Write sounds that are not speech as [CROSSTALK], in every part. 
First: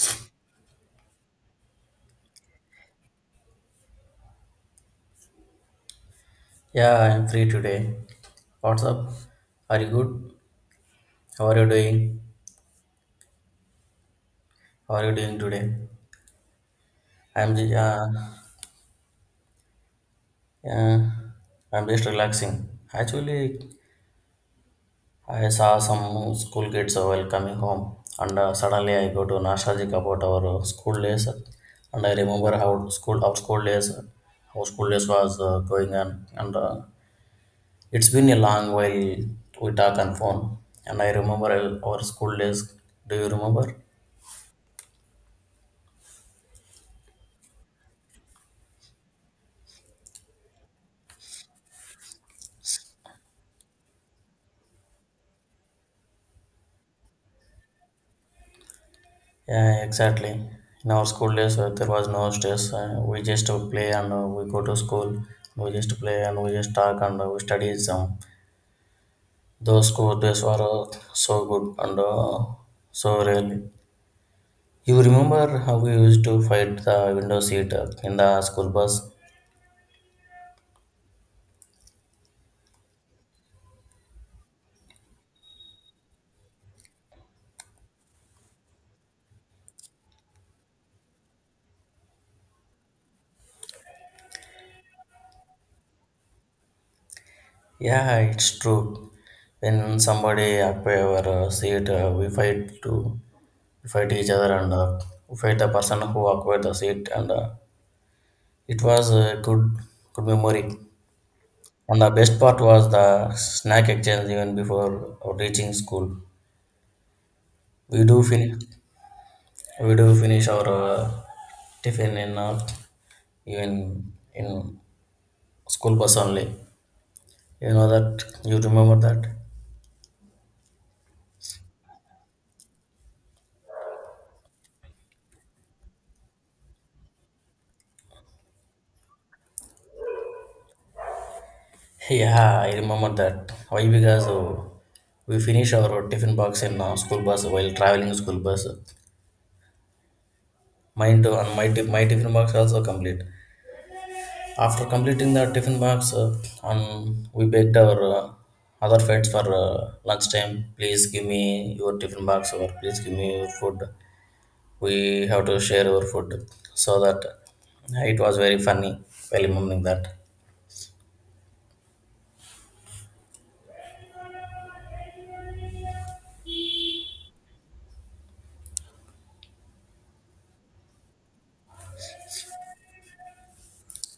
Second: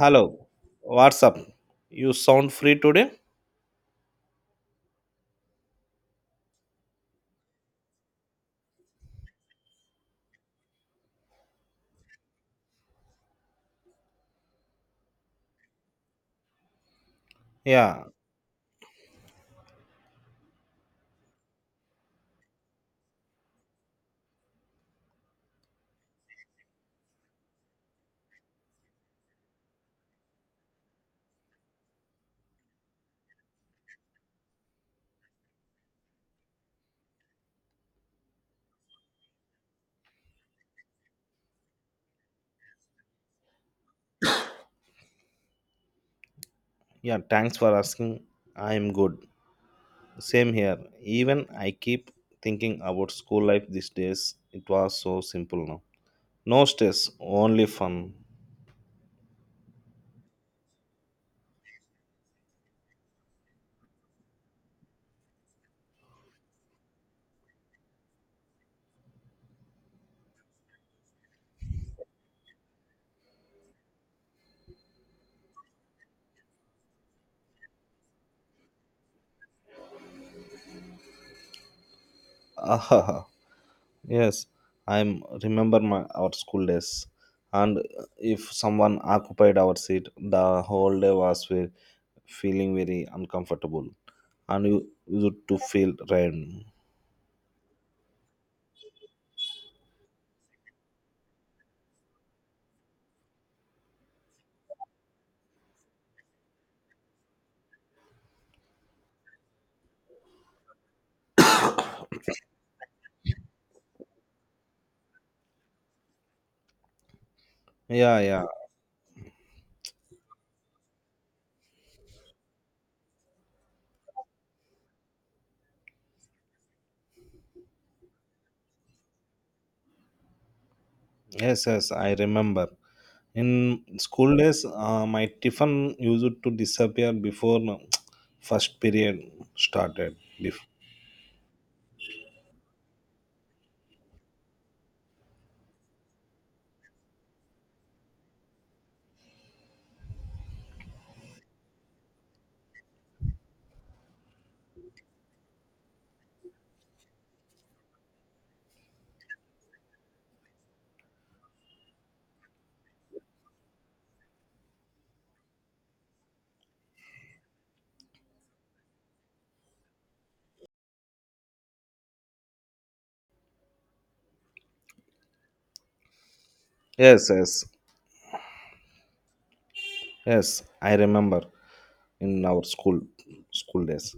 Hello, what's up? You sound free today? Yeah, I'm free today. What's up? Are you good? How are you doing? How are you doing today? I'm just, Yeah, yeah, I'm just relaxing. Actually, I saw some school kids while coming home, and suddenly I got to nostalgic about our school days, and I remember how school our school days, how school days was going on, and it's been a long while we talk on phone, and I remember our school days. Do you remember? yeah, thanks for asking. I am good. Same here. Even I keep thinking about school life these days. It was so simple now. No stress, only fun. Yeah, exactly. In our school days, there was no stress. We just play and we go to school. We just play and we just talk and we study some. Those school days were so good and so really. You remember how we used to fight the window seat in the school bus? Ah, [LAUGHS] yes, I am remember my our school days. And if someone occupied our seat, the whole day was feeling very uncomfortable, and you used to feel drained. Yeah, it's true. When somebody occupy our seat, we fight each other and we fight the person who occupied the seat and it was a good memory. And the best part was the snack exchange even before reaching school. We Yeah, do yeah. finish we do finish our tiffin in even in school bus only. You know that you remember that? Yes, yes, I remember. In school days, my tiffin used to disappear before [TSK] first period started. Bef- Yeah, I remember that. Why? Because we finish our tiffin box in school bus while traveling school bus. Mine too, and my tiffin box also complete. After completing the tiffin box, we begged our other friends for lunchtime. Please give me your tiffin box or please give me your food. We have to share our food. So that it was very funny while remembering that. Yes, yes, yes, I remember in our school days.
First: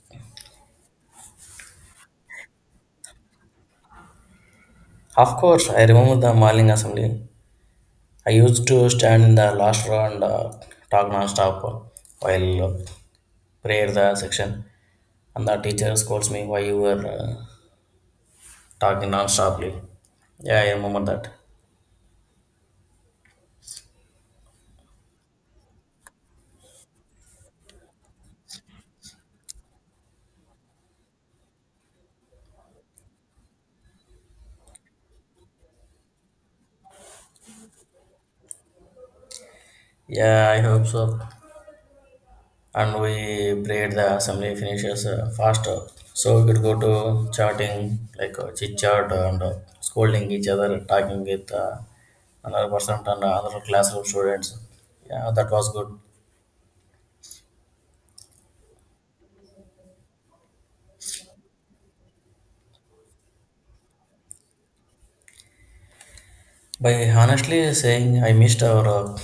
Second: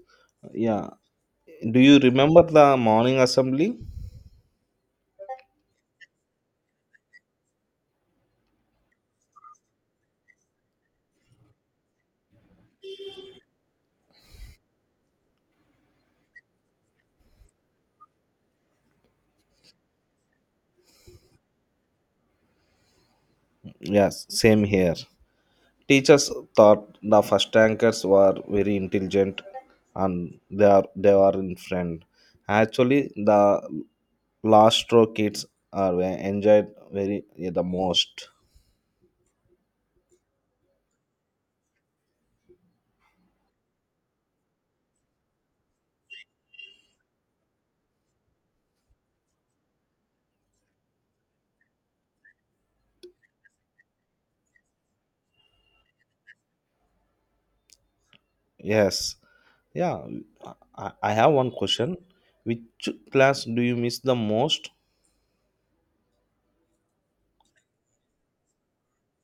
Yeah. Do you remember the morning assembly? Of course, I remember the morning assembly. I used to stand in the last row and talk non-stop while prayer the section. And the teacher scolds me why you were talking non-stoply. Yeah, I remember that. Yes, same here. Teachers thought the first tankers were very intelligent and they were in friend. Actually, the Lastro kids are enjoyed very yeah, the most. Yeah, I hope so. And we braid the assembly finishes faster. So we could go to chatting, like chit chat and scolding each other, talking with another person and another other classroom students. Yeah, that was good. Yes, yeah. I have one question. Which class do you miss the most? By honestly saying, I missed our uh,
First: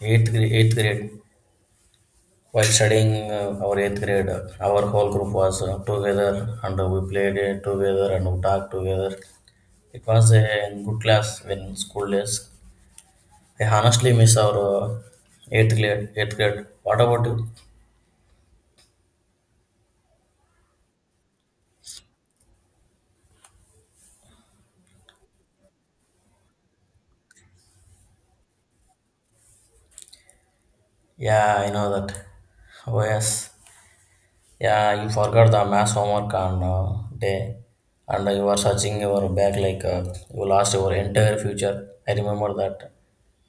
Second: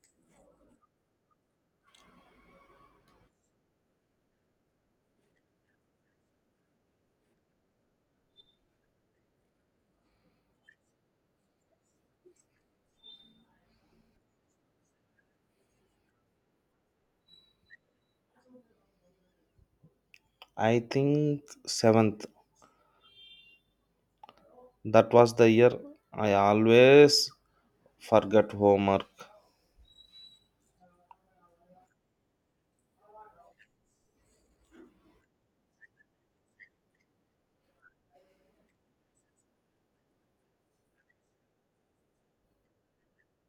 eighth, grade. eighth grade. While studying our eighth grade, our whole group was together and we played together and we talked together. It was a good class when school days. I honestly miss our Eighth grade. What about you? I think seventh. That was the year I always forget homework. Yeah, I know that. Oh yes. Yeah, you forgot the mass homework on day, and you were searching your bag like you lost your entire future. I remember that.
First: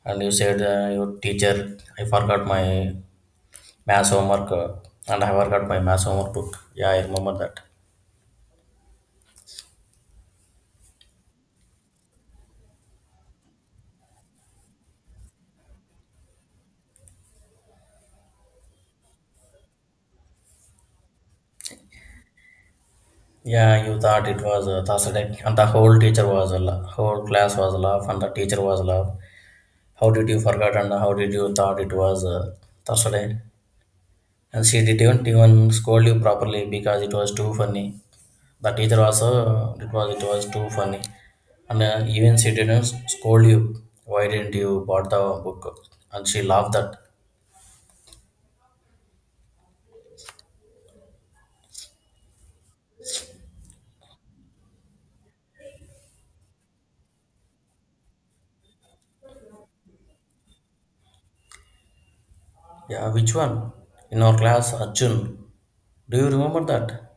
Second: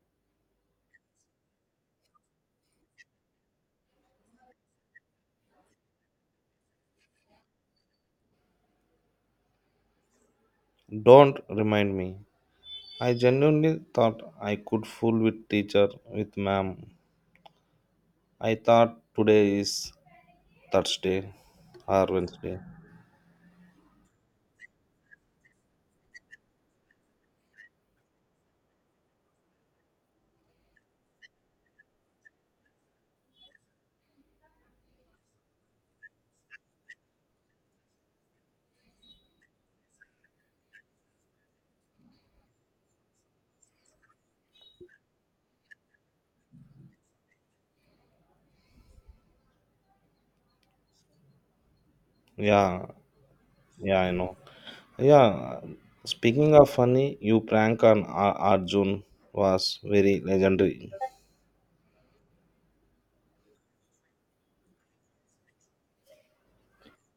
And you said, your teacher, I forgot my mass homework, and I forgot my mass homework book. Yeah, I remember that. Don't remind me. I genuinely thought I could fool with teacher with ma'am. I thought today is Thursday or Wednesday. Yeah, you thought it was Thursday, and the whole teacher was a la- whole class was laugh, and the teacher was laugh. How did you forget and how did you thought it was Thursday? And she didn't even scold you properly because it was too funny. The teacher also it was too funny, and even she didn't scold you. Why didn't you bought the book? And she laughed that. Yeah, yeah, I know. Yeah, speaking of funny, you prank on Arjun was very legendary. Yeah, which one? In our class, Arjun. Do you remember that?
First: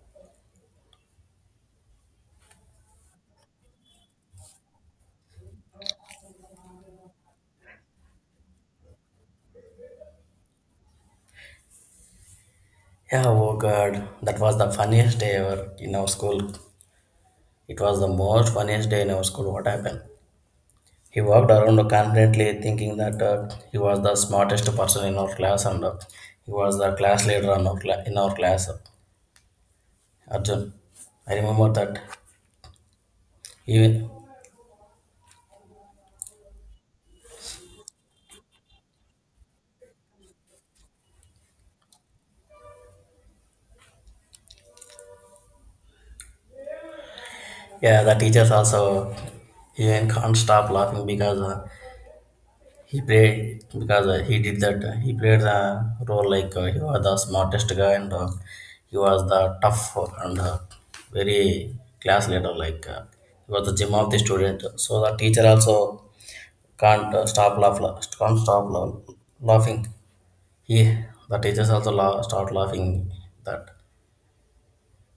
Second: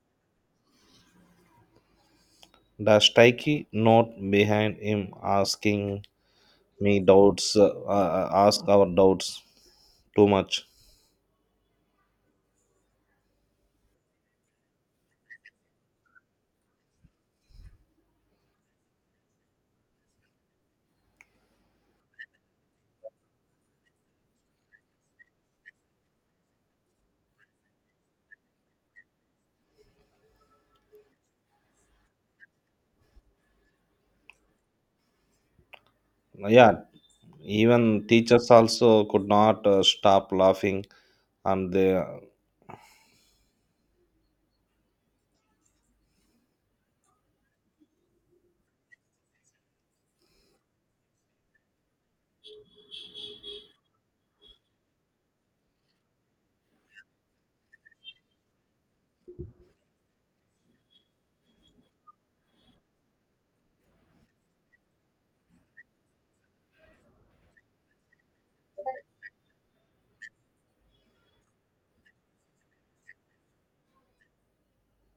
The sticky note behind him asking me doubts, ask our doubts too much. Yeah, oh god, that was the funniest day ever in our school. It was the most funniest day in our school. What happened? He walked around confidently, thinking that he was the smartest person in our class and he was the class leader in in our class. Arjun, I remember that. Even Yeah, even teachers also could not stop laughing, and they. yeah, the teachers also even can't stop laughing because he did that. He played the role like he was the smartest guy and he was the tough and very class leader like. He was the gym of the student. So the teacher also can't can't stop laughing. He, the teachers also start laughing. That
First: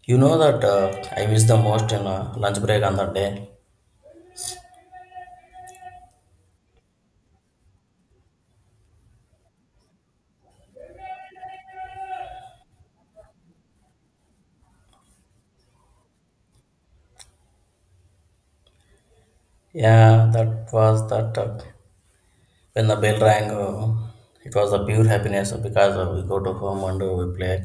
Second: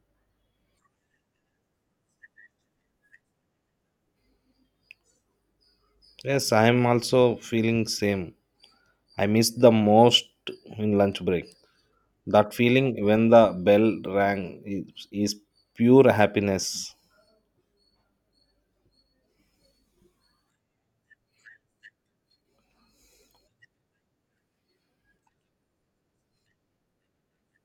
you know that I miss the most in lunch break on that day. Yes, I am also feeling same. I miss the most in lunch break. That feeling when the bell rang is pure happiness. Yeah, that was that when the bell rang. It was a pure happiness because we go to home and we play.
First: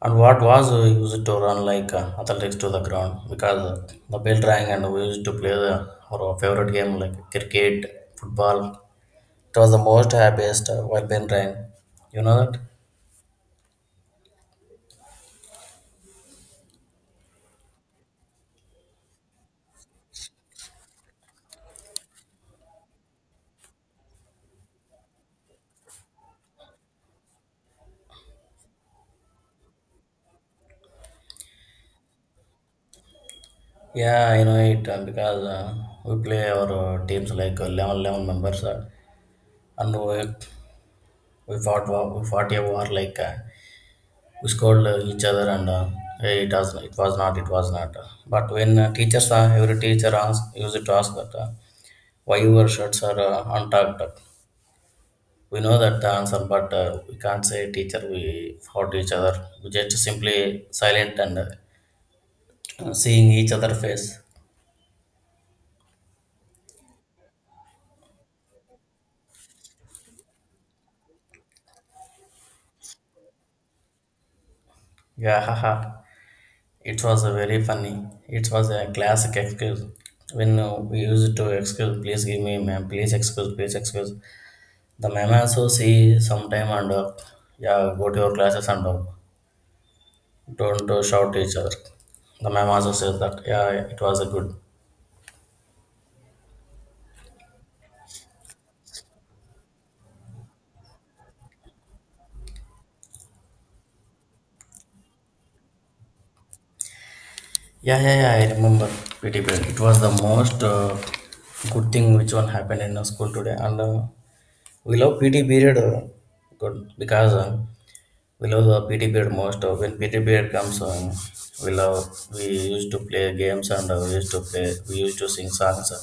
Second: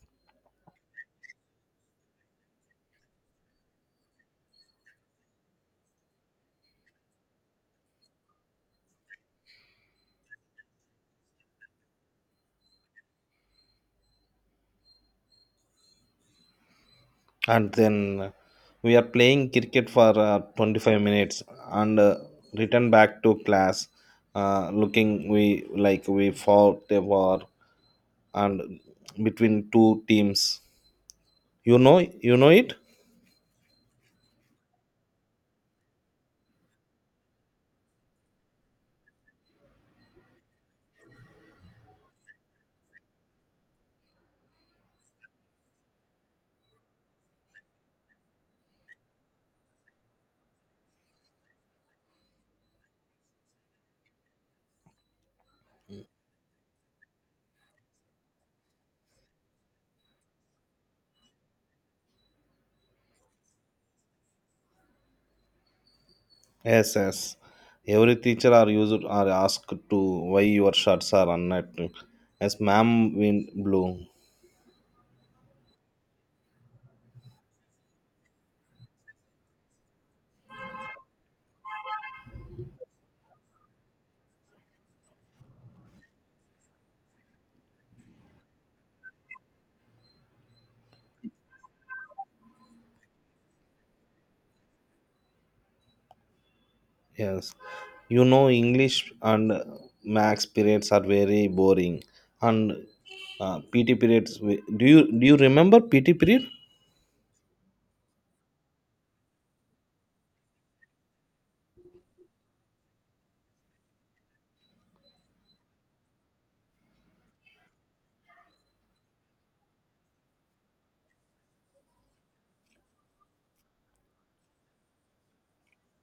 And what was used to run like athletics to the ground because the bell rang and we used to play our favorite game like cricket, football. It was the most happiest while been rain. You know that? And then we are playing cricket for 25 minutes and return back to class looking we like we fought a war and between two teams, you know, you know it. Yeah, I know it because we play our teams like 11, 11 members and we we fought a war like we scold each other and it was not. But when teachers every teacher ask, used to ask that why your shirts are untucked. We know that the answer, but we can't say teacher. We fought each other. We just simply silent and seeing each other face. Yes, yes, every teacher are used are asked to, why your shirts are unnet? Yes, ma'am, wind blew. Yeah, haha. It was a very funny. It was a classic excuse. When we used to excuse, please give me, ma'am, please excuse, please excuse. The ma'am also see sometime and yeah, go to your classes and don't shout each other. The ma'am also says that yeah, yeah, it was a good. Yes, you know, English and Max periods are very boring, and PT periods. Do you remember PT period? Yeah, yeah, yeah, I remember PT period. It was the most good thing which one happened in our school today, and we love PT period good because. We love the PT period most. Of. When PT period comes on, we love. We used to play games and we used to play. We used to sing songs.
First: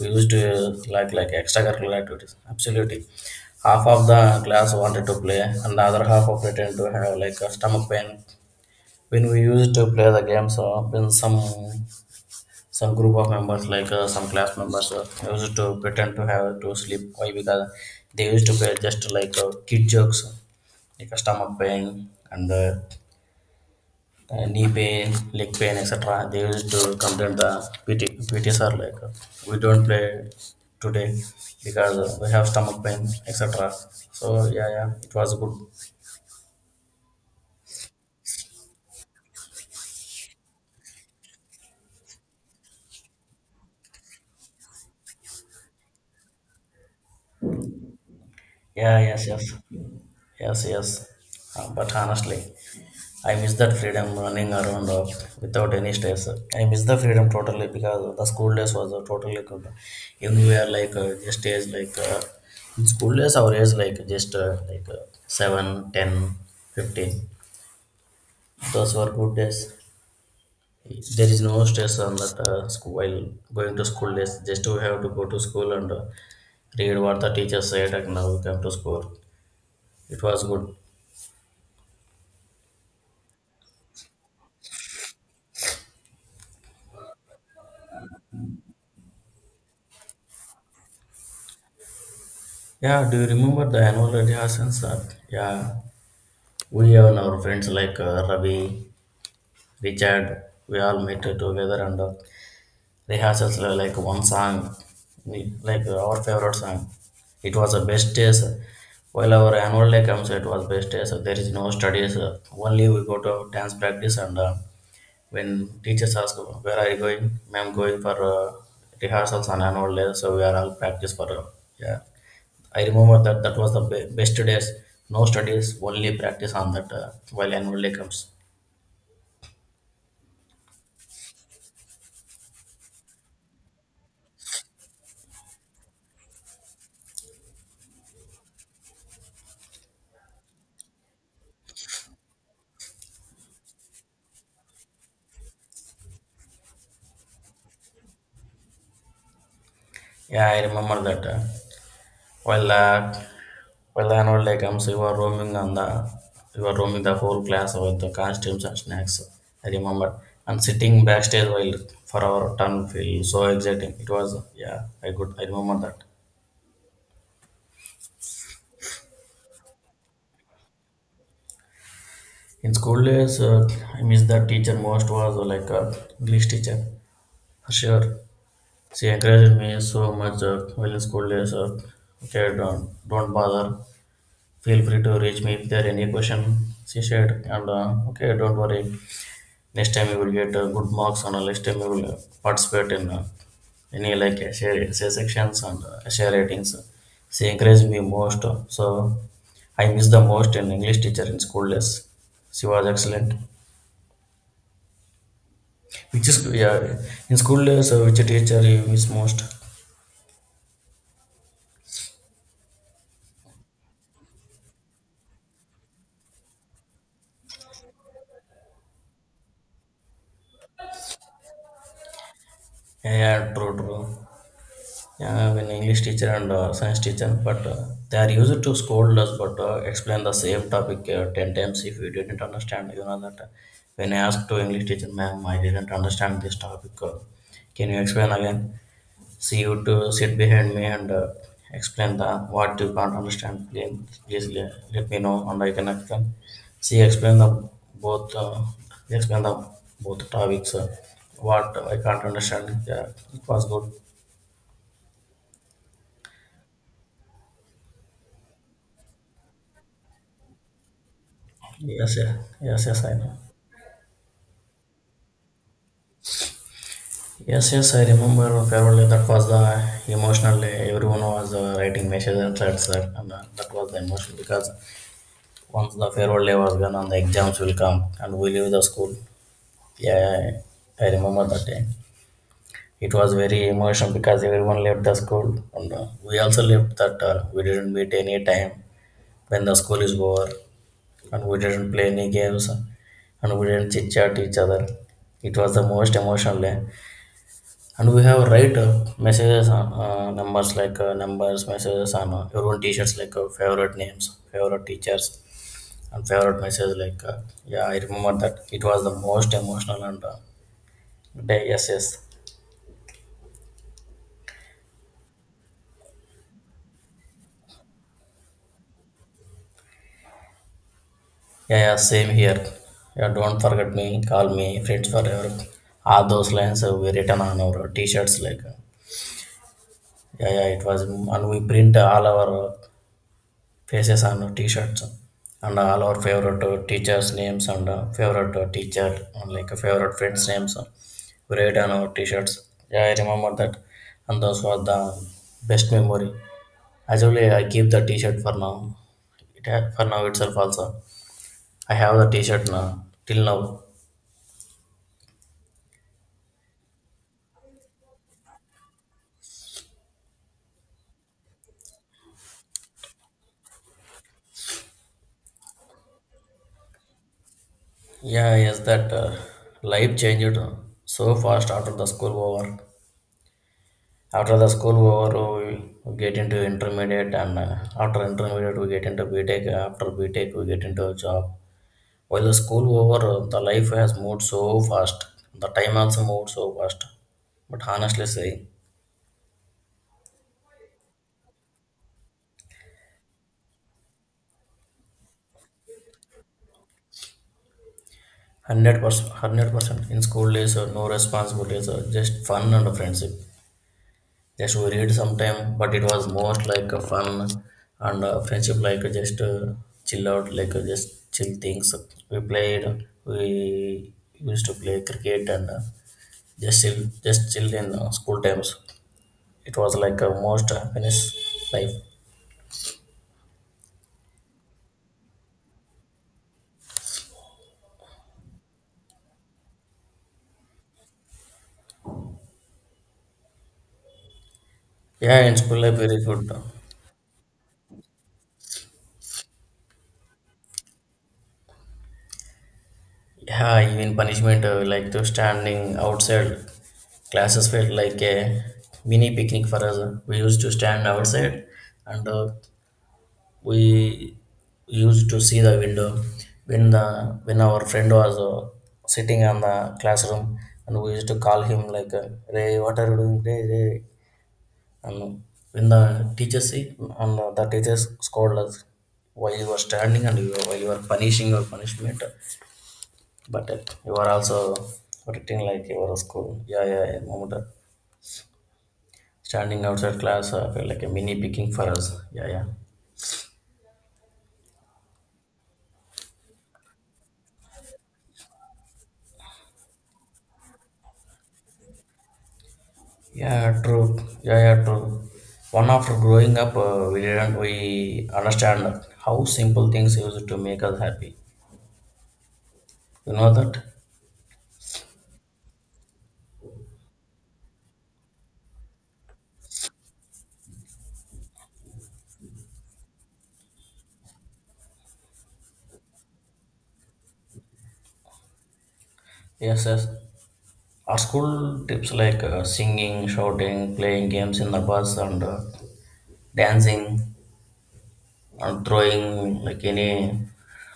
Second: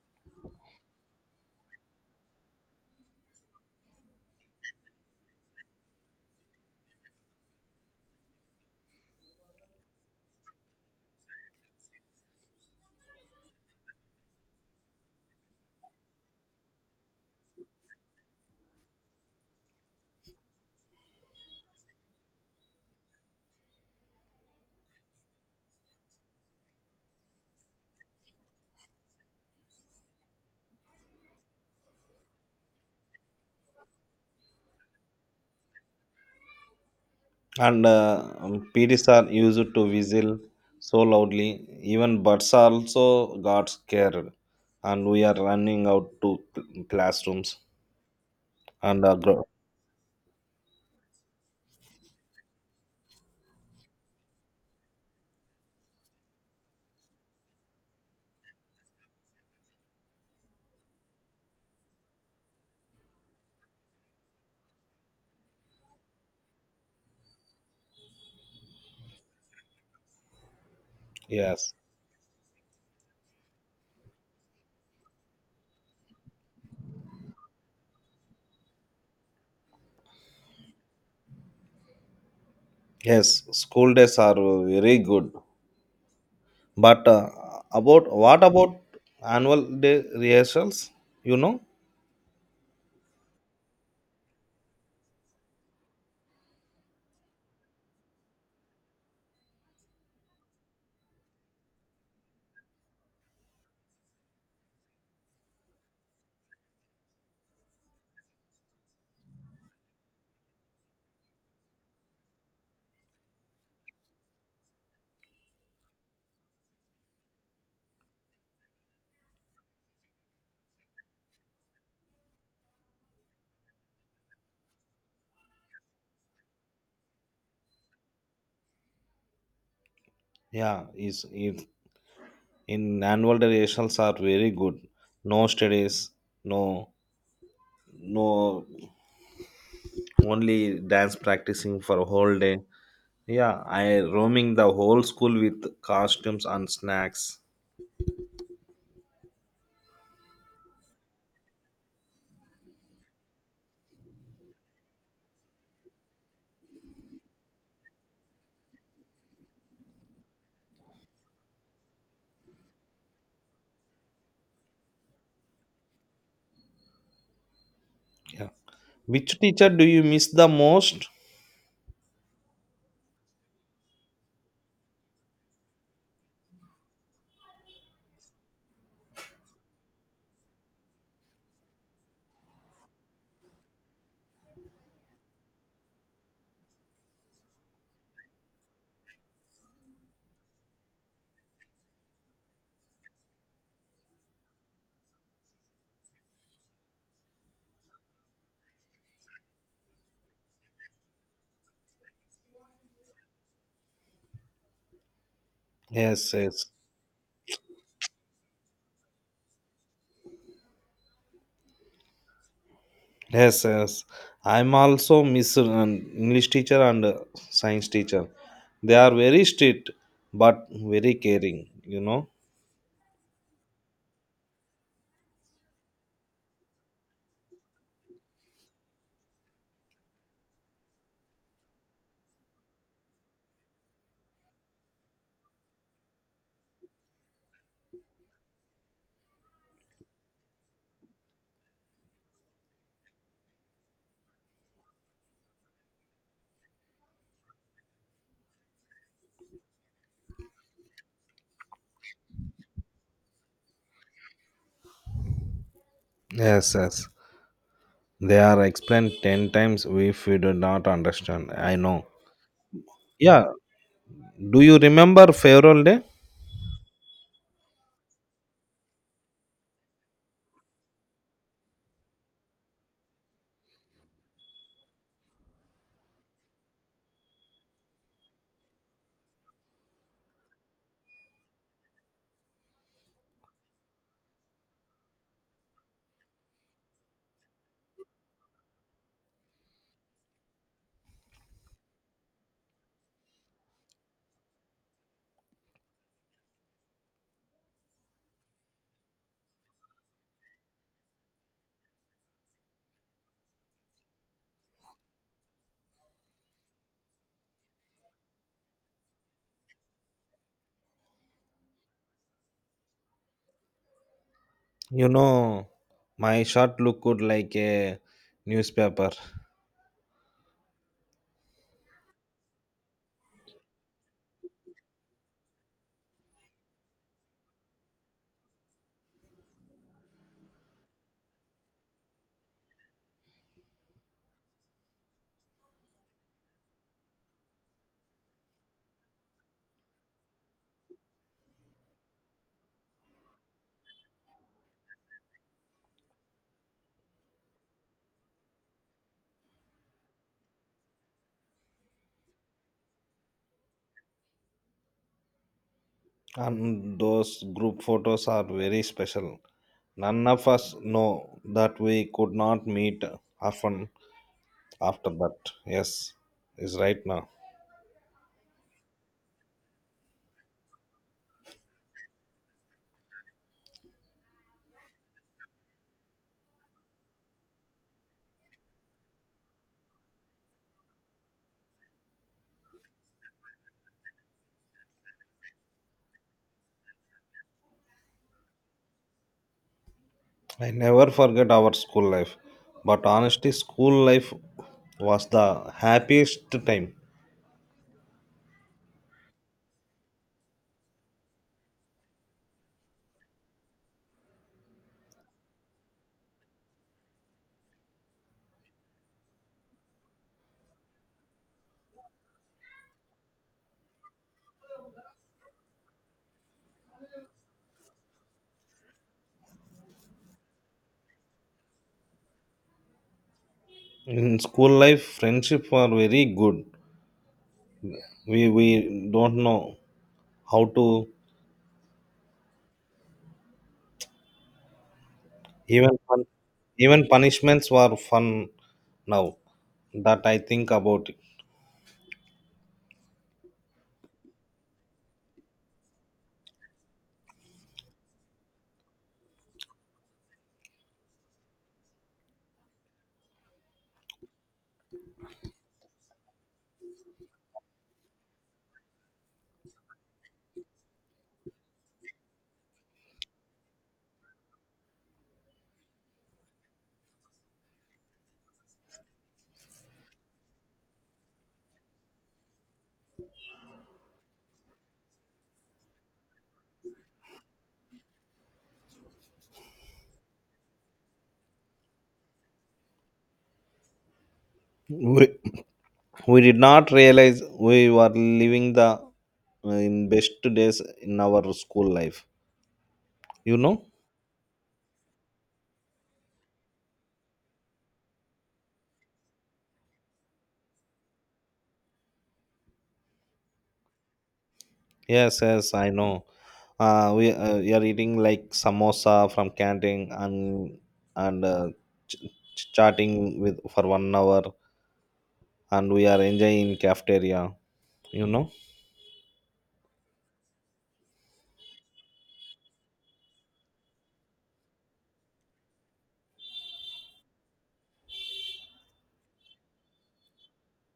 We used to like extracurricular activities. Absolutely, half of the class wanted to play, and the other half of pretend to have like a stomach pain. When we used to play the games, when some group of members like some class members used to pretend to have to sleep. Why? Because they used to play just like kid jokes, like a stomach pain and. Knee pain, leg pain, etc. They used to complain the PT sir like we don't play today because we have stomach pain, etc. So yeah, yeah, it was good. And PTs are used to whistle so loudly. Even birds also got scared, and we are running out to classrooms. Yeah, And yes. But honestly, I miss that freedom running around without any stress. I miss the freedom totally because the school days was totally good. Even we are like just age like in school days our age like just 7, ten, 15. Those were good days. There is no yes, stress on that school while going to school days. Just we have to go to school and read what the teacher said, and now we come to school. It was good. yes, school days are very good. But about what about annual day rehearsals? You know. Yeah, do you remember the annual rehearsals? Yeah, we and our friends like Ravi, Richard, we all met together and rehearsals were like one song, like our favorite song. It was the best days. While our annual day comes, it was best days. So there is no studies. Only we go to dance practice and when teachers ask, where are you going? Ma'am, going for rehearsals on annual day. So we are all practice for, yeah. I remember that was the best days. No studies, only practice on that while annual day comes. Yeah, is if in annual durations are very good. No studies, no no only dance practicing for a whole day. Yeah, I roaming the whole school with costumes and snacks. Yeah, I remember that. Well, uh, Arnold, like, you were you were roaming the whole class with the costumes and snacks. I remember. And sitting backstage while for our turn feel so exciting. It was, yeah, I remember that. Yeah. Which teacher do you miss the most? In school days, I miss the teacher most was English teacher for sure. She encouraged me so much while in school days. Okay, don't bother. Feel free to reach me if there any question. She said, and okay, don't worry. Next time you will get good marks, and next time you will participate in any like share sections and essay ratings. She encouraged me most, so I miss the most an English teacher in school days. She was excellent. Which Yes, is yes. yeah, in school days, which teacher you miss most? Yes, yes. I'm also miss an English teacher and science teacher. They are very strict but very caring, you know. Yeah, yeah, true. Yeah, when English teacher and science teacher, but they are used to scold us, but explain the same topic 10 times if we didn't understand. You know that when I asked to English teacher, ma'am, I didn't understand this topic. Can you explain again? See you to sit behind me and explain the what you can't understand. Please, let me know and I can explain. See, explain the both. Explain the both topics. What I can't understand. Yeah, it was good. Yes, yes. They are explained 10 times if we do not understand. I know. Yes, yeah. Yes, yes, I know. Yeah. Do you remember Farewell Day? Yes, yes, I remember Fairly. That was the emotional. E Everyone was writing messages and threads that, and that was the emotion because once the Fairly was gone and the exams will come and we leave the school. Yeah, I remember that day. It was very emotional because everyone left the school and we also left that we didn't meet any time when the school is over and we didn't play any games and we didn't chit chat each other. It was the most emotional day. And we have right messages on numbers like numbers, messages on your own t-shirts like favorite names, favorite teachers, and favorite messages like yeah, I remember that it was the most emotional and day. Yes, yes, You know, my shot look good like a newspaper. yeah, yeah, same here. Yeah, don't forget me. Call me friends forever. All those lines were written on our t-shirts like yeah, yeah, it was, and we print all our faces on t-shirts and all our favorite teachers names and favorite teacher and like favorite friends names we write on our t-shirts. Yeah, I remember that, and those were the best memory. Actually, I keep the t-shirt for now. For now itself also, I have the t-shirt now, till now. And those group photos are very special. None of us know that we could not meet often after that. Yes, is right now. Yeah, yes, that life changed so fast after the school over. After the school over, we get into intermediate, and after intermediate, we get into BTEC. After BTEC, we get into a job. While the school over, the life has moved so fast. The time also moved so fast. But honestly saying, I never forget our school life. But honestly, school life was the happiest time. 100%, 100% in school days, no responsibilities, just fun and friendship. Yes, we read sometime, but it was more like a fun and friendship, like just chill out, like just chill things. We played, we used to play cricket and just chill in school times. It was like a most happiness life. In school life, friendship were very good. We don't know how to Yeah, in school even life very pun- good. even punishments were fun now that I think about it. Yeah, even punishment like to standing outside classes felt like a mini picnic for us. We used to stand outside and we used to see the window when our friend was sitting on the classroom and we used to call him like ray what are you doing ray, and when the teacher see and the teachers scolded us while you were standing and while you were punishing your punishment, but you were also writing like you were a school yeah yeah yeah moment standing outside class felt like a mini picking for us, yeah yeah. We, we did not realize we were living the in best days in our school life. You Yeah, know? true. Yeah, yeah, true. One after growing up, we didn't we understand how simple things used to make us happy. You know that? Yes, yes, I know. We are eating like samosa from canteen and and ch- chatting with for one hour and we are enjoying cafeteria, you know. Yes, yes. Our school tips like singing, shouting, playing games in the bus, and dancing, and throwing like any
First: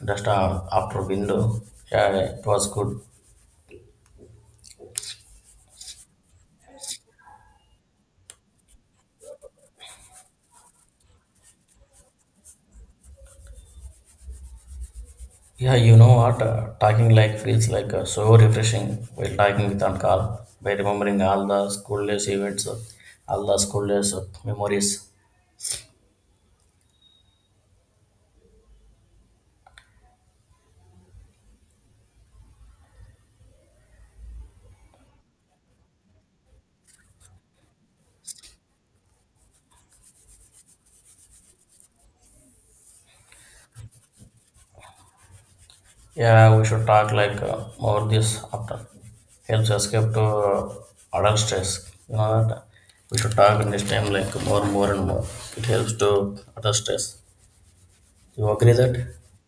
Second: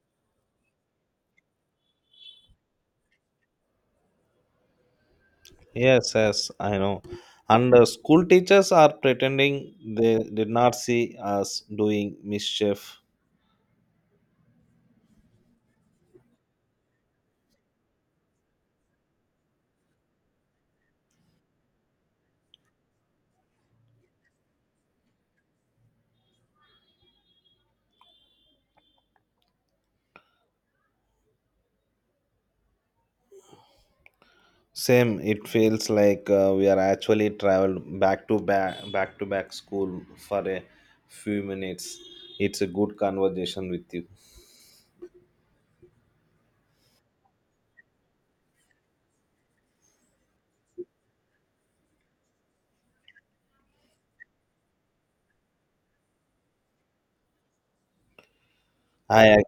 dust after window. Yeah, it was good. Yes, yes, I know. And school teachers are pretending they did not see us doing mischief. Yeah, you know what? Talking like feels like so refreshing while talking with Ankal by remembering all the school days events, all the school days memories. Same, it feels like we are actually traveled back to back school for a few minutes. It's a good conversation with you. Yeah, we should talk like more this after. Helps escape to adult stress. You know that? We should talk in this time like more, more and more. It helps to adult stress. You agree that? i ag-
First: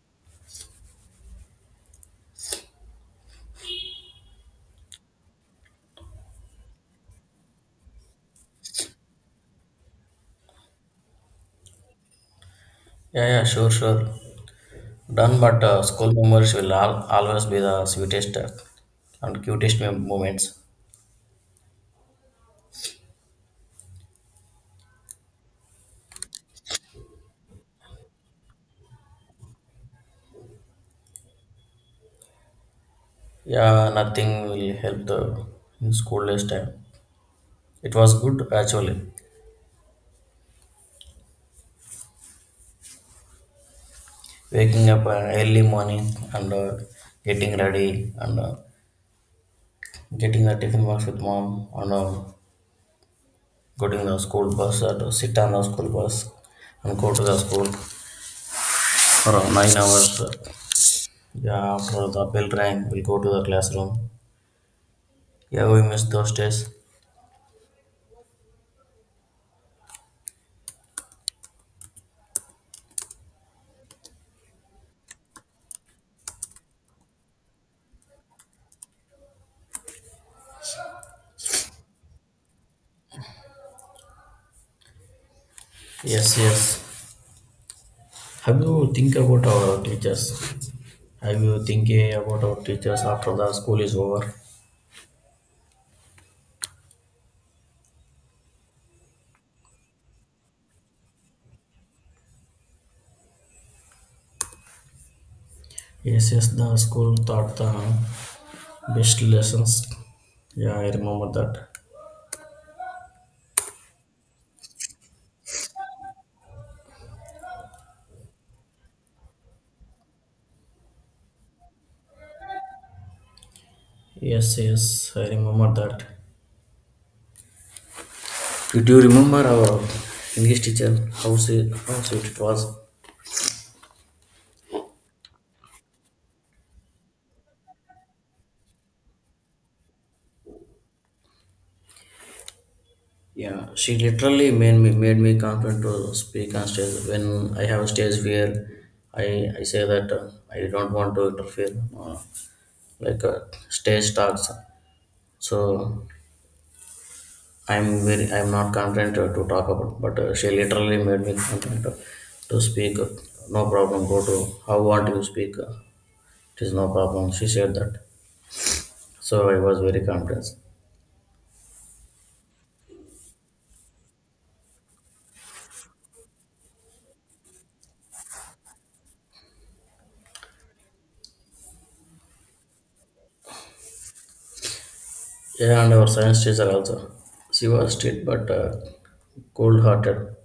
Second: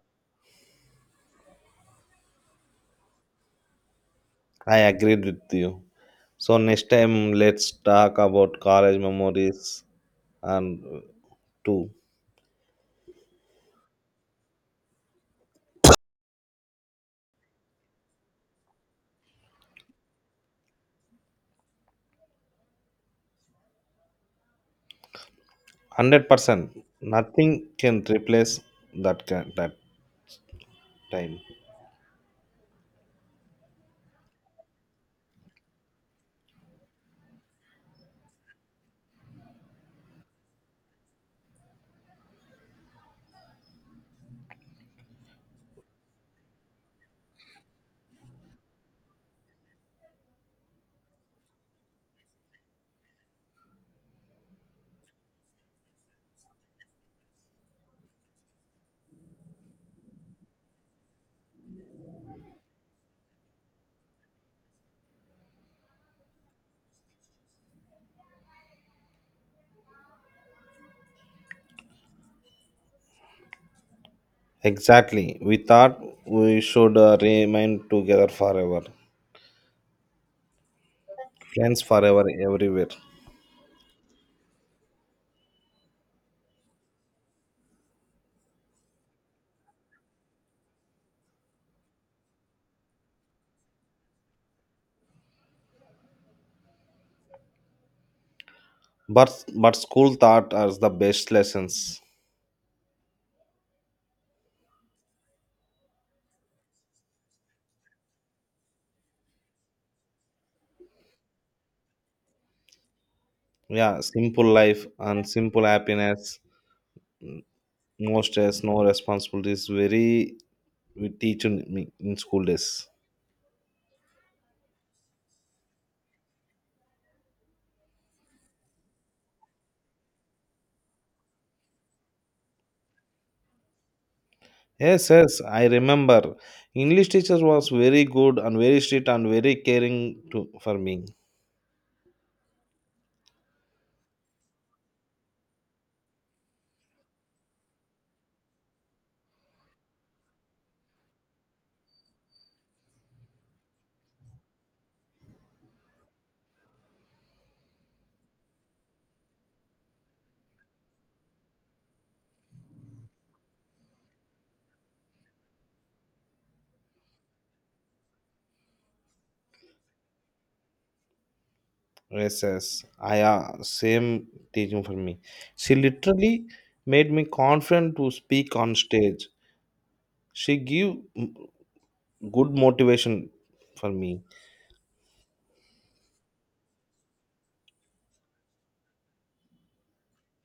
I agreed with you. So next time, let's talk about college memories and too. Yeah, yeah, sure, sure. Done, but school memories will always be the sweetest and cutest moments. 100% nothing can replace that time. Yeah, nothing will help the in school last time. It was good actually. Waking up early morning and getting ready and getting the tiffin box with mom and getting the school bus and sit on the school bus and go to the school for 9 hours. Yeah, after the bell rang, we'll go to the classroom. Yeah, we miss those days. Exactly, we thought we should remain together forever, friends forever everywhere. Yes, yes. Have you think about our teachers? Have you thinking about our teachers after the school is over? But but school taught us the best lessons. Yes, yes, the school taught the best lessons. Yeah, I remember that. Yeah, simple life and simple happiness. No stress, no responsibilities, very we teach in, me in school days. Yes, yes, I remember that. Do you remember our English teacher? How sweet it was. Yes, yes, I remember English teacher was very good and very strict and very caring to for me. Yeah, she literally made me confident to speak on stage. When I have a stage fear, I I say that I don't want to interfere, like stage talks. So I'm not confident to talk about, but she literally made me confident to speak. No problem. Go to how want you speak? It is no problem. She said that, so I was very confident. Yes, yes. I same teaching for me. She literally made me confident to speak on stage. She good motivation for me. Yeah, and our science teacher also. She was strict but cold-hearted.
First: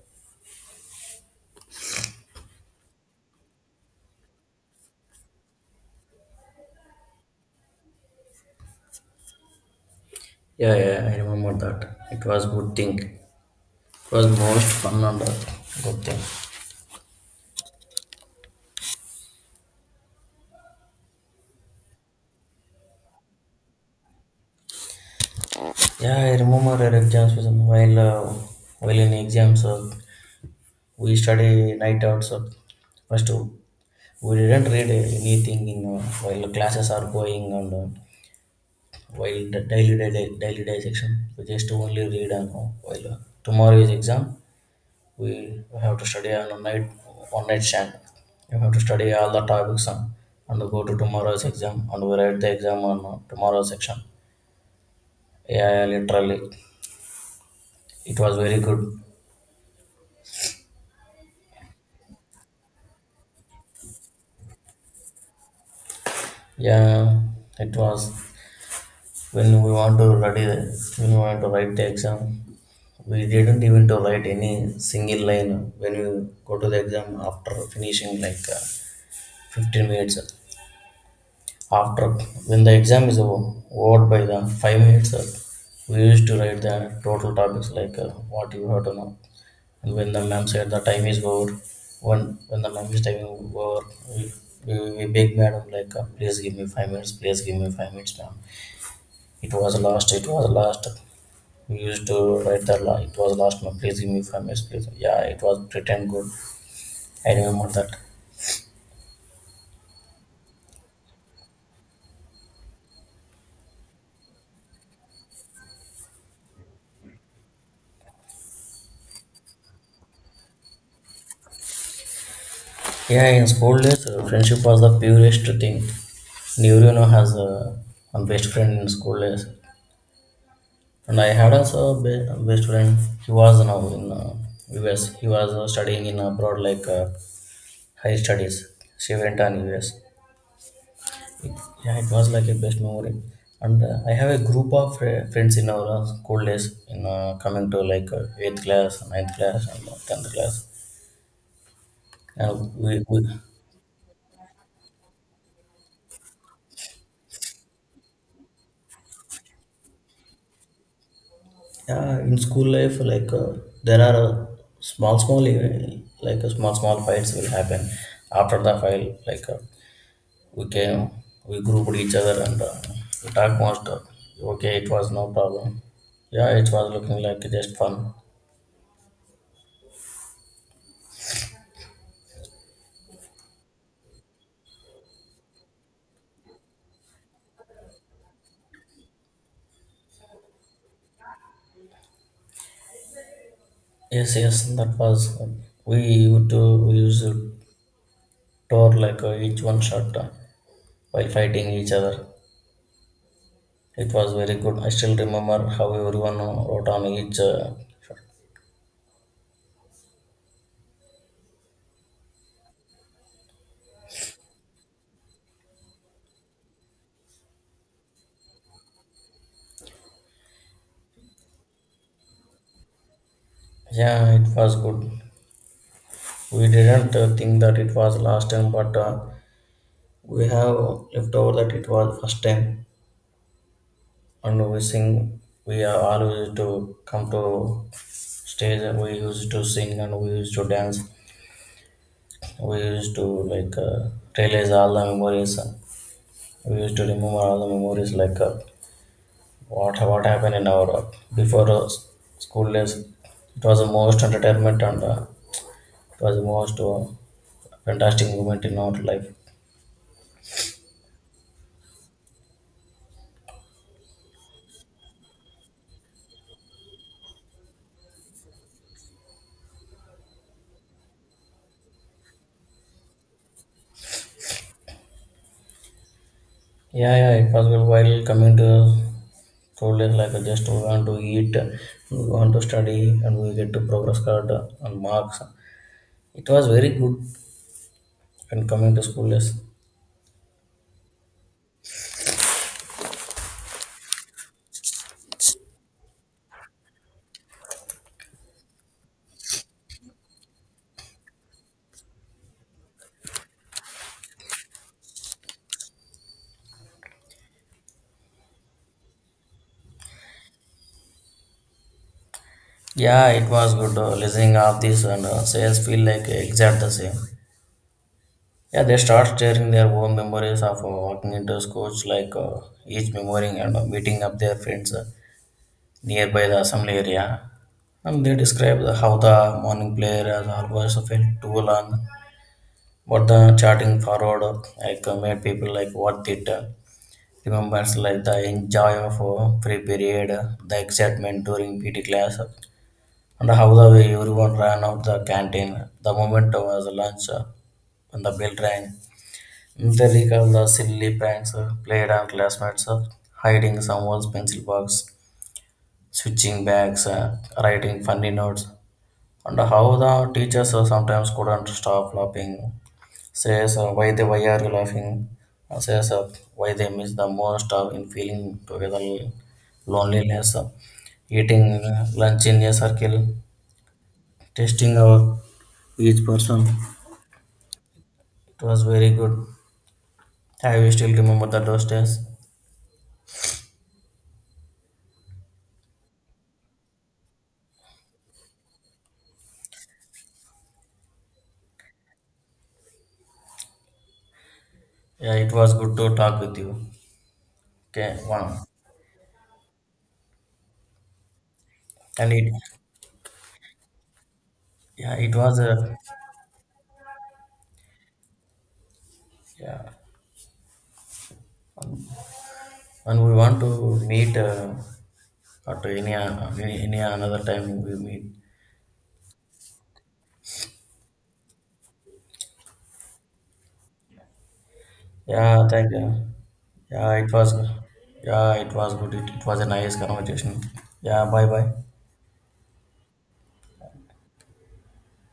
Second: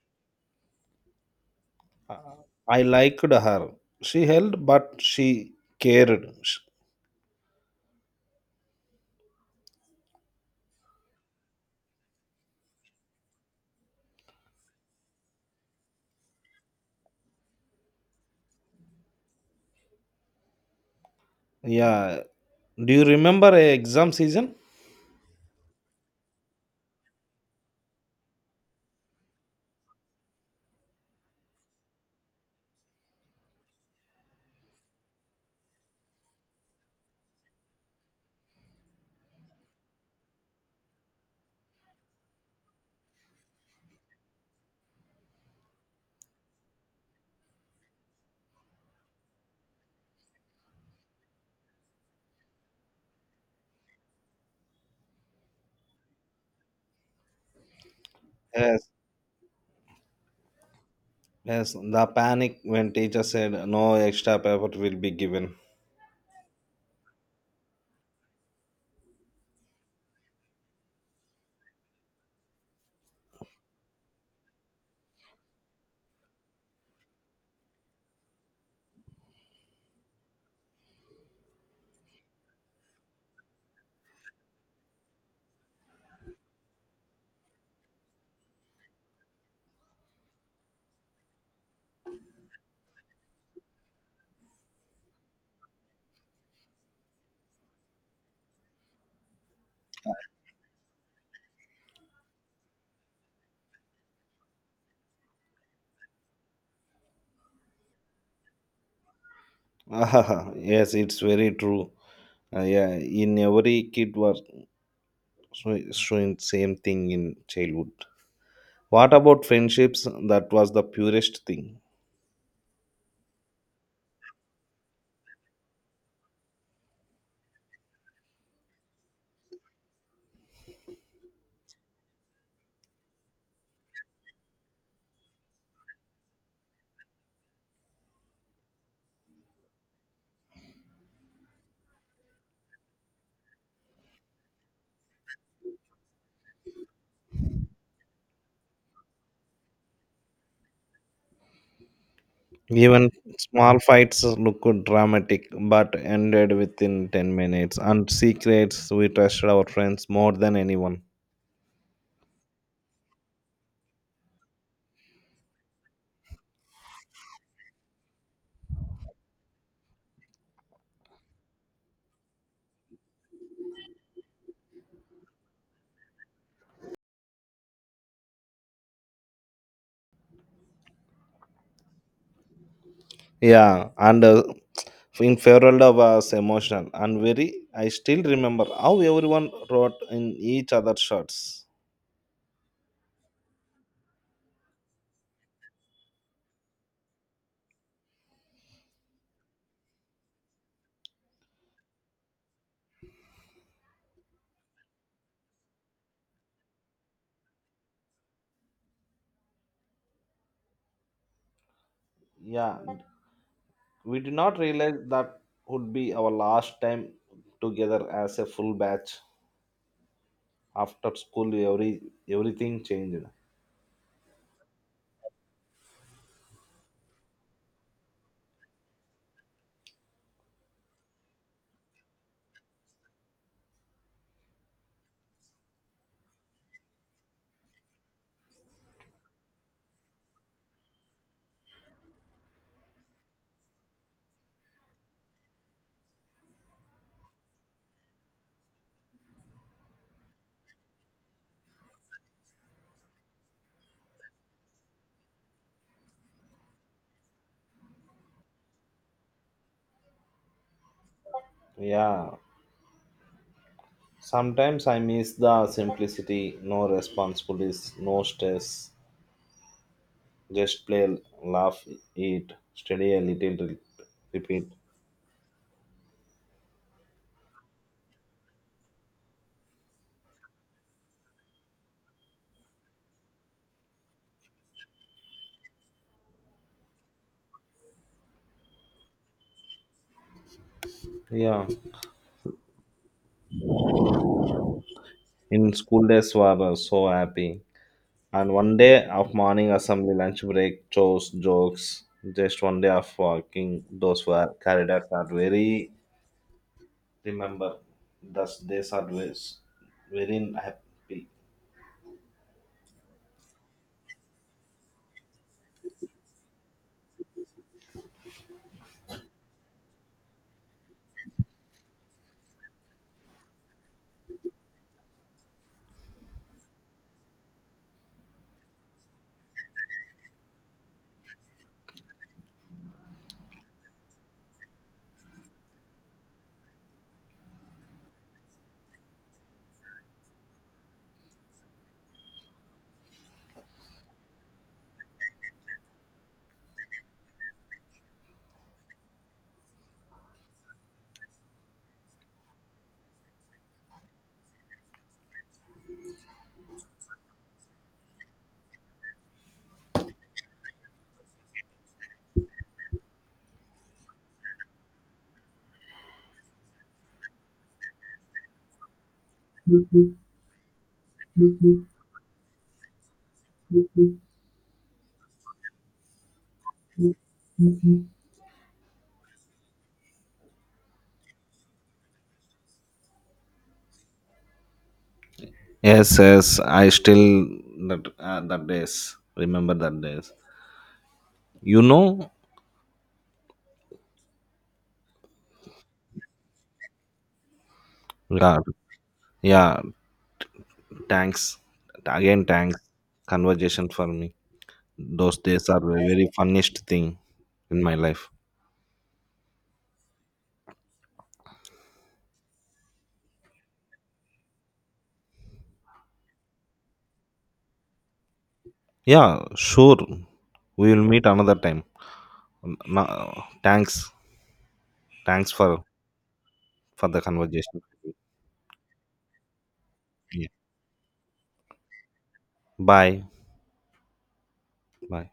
Uh, I liked her. She held, but she cared. Sh- Yeah, yeah, I remember that. It was good thing. It was most fun and good thing. Yeah. Do you remember a exam season? Yeah, I remember our exams was while in exams we study night out so first. We didn't read anything in while classes are going on, while the daily day section. We just only read on while tomorrow is exam. We have to study on a night one night stand. You have to study all the topics on and go to tomorrow's exam and we write the exam on tomorrow's section. Yeah, yeah, literally, it was very Yes, good. yes. The panic when teacher said no extra effort will be given. Yeah, it was when we want to study, when we want to write the exam. We didn't even to write any single line when we go to the exam after finishing like 15 minutes. After when the exam is over, by the 5 minutes, we used to write the total topics like what you have to know. And when the ma'am said the time is over, when the ma'am is time over, we beg madam like please give me 5 minutes, please give me 5 minutes ma'am. It was lost, it was lost. We used to write the it was last month. Please give me 5 minutes, please. Yeah, it was pretend good. I remember that. [LAUGHS] Yes, it's very true. Yeah, in every kid was so it's showing same thing in childhood. What about friendships? That was the purest thing. Yeah, in school days, friendship was the purest thing. Neurono has a best friend in school days, and I had also a a best friend. He was now in US. He was studying in abroad, like high studies. She went on US. Yeah, it was like a best memory. And I have a group of friends in our school days, in coming to like eighth class, ninth class, and tenth class. And we, Even we small fights look dramatic but ended within 10 minutes, and secrets we trusted our friends more than anyone. yeah, in school life, like there are small, small, like small, small fights will happen. After the fight, like we came, we grouped each other, and we talked most. Okay, it was no problem. Yeah, it was looking like just fun. Yeah, and in Ferrolda was emotional and very. I still remember how everyone wrote in each other's shirts. Yes, yes, that was we used to use tour like each one shot while fighting each other. It was very good. I still remember how everyone wrote on each shot. Yeah, we did not realize that would be our last time together as a full batch. After school, everything changed. Yeah, it was good. We didn't think that it was last time, but we have left over that it was first time. And we sing. We are always to come to stage. And We used to sing and we used to dance. We used to like realize all the memories. We used to remember all the memories like what happened in our before school days. It was the most entertainment and it was the most fantastic moment in our life. Yeah, sometimes I miss the simplicity. No responsibilities, no stress, just play, laugh, eat, study a little, repeat. Yeah, yeah, it was good while coming to school days like just we want to eat, we want to study, and we get to progress card and marks. It was very good when coming to school days. Yeah, in school days were so happy. And one day of morning assembly, lunch break, chores, jokes, just one day of working, those were corridors are very remember. Those days are always very happy. Yeah, it was good listening of this and sales feel like exact the same. Yeah, they start sharing their own memories of walking into schools, like each memorying and meeting up their friends nearby the assembly area. And they describe the, how the morning prayer has always felt too long, but the charting forward like made people like worth it. Remembers like the enjoy of free period, the excitement during PT class, and how the way everyone ran out the canteen. The moment was lunch when the bell rang. They recall the silly pranks played on classmates, hiding someone's pencil box, switching bags, writing funny notes, and how the teachers sometimes couldn't stop laughing. Says why are you laughing? Says why they miss the most of in feeling together loneliness. Eating lunch in a circle, testing our each person. It was very good. I will still remember the those days. Yes, yes, I still that that days remember that days. You know, Yeah, it was good to talk with you. Okay, yeah, one, yeah. Thanks and again. it, Thanks conversation for me. yeah, it Those was days are a, a very funniest thing in my life. yeah. And we want to meet at any, uh, any another time we meet. Yeah, sure. We will meet another time. Now, thanks, thanks Yeah, for thank you. for Yeah, the it was, conversation. yeah, it was good. It was a nice Yeah. conversation. Yeah, bye bye. Bye, bye.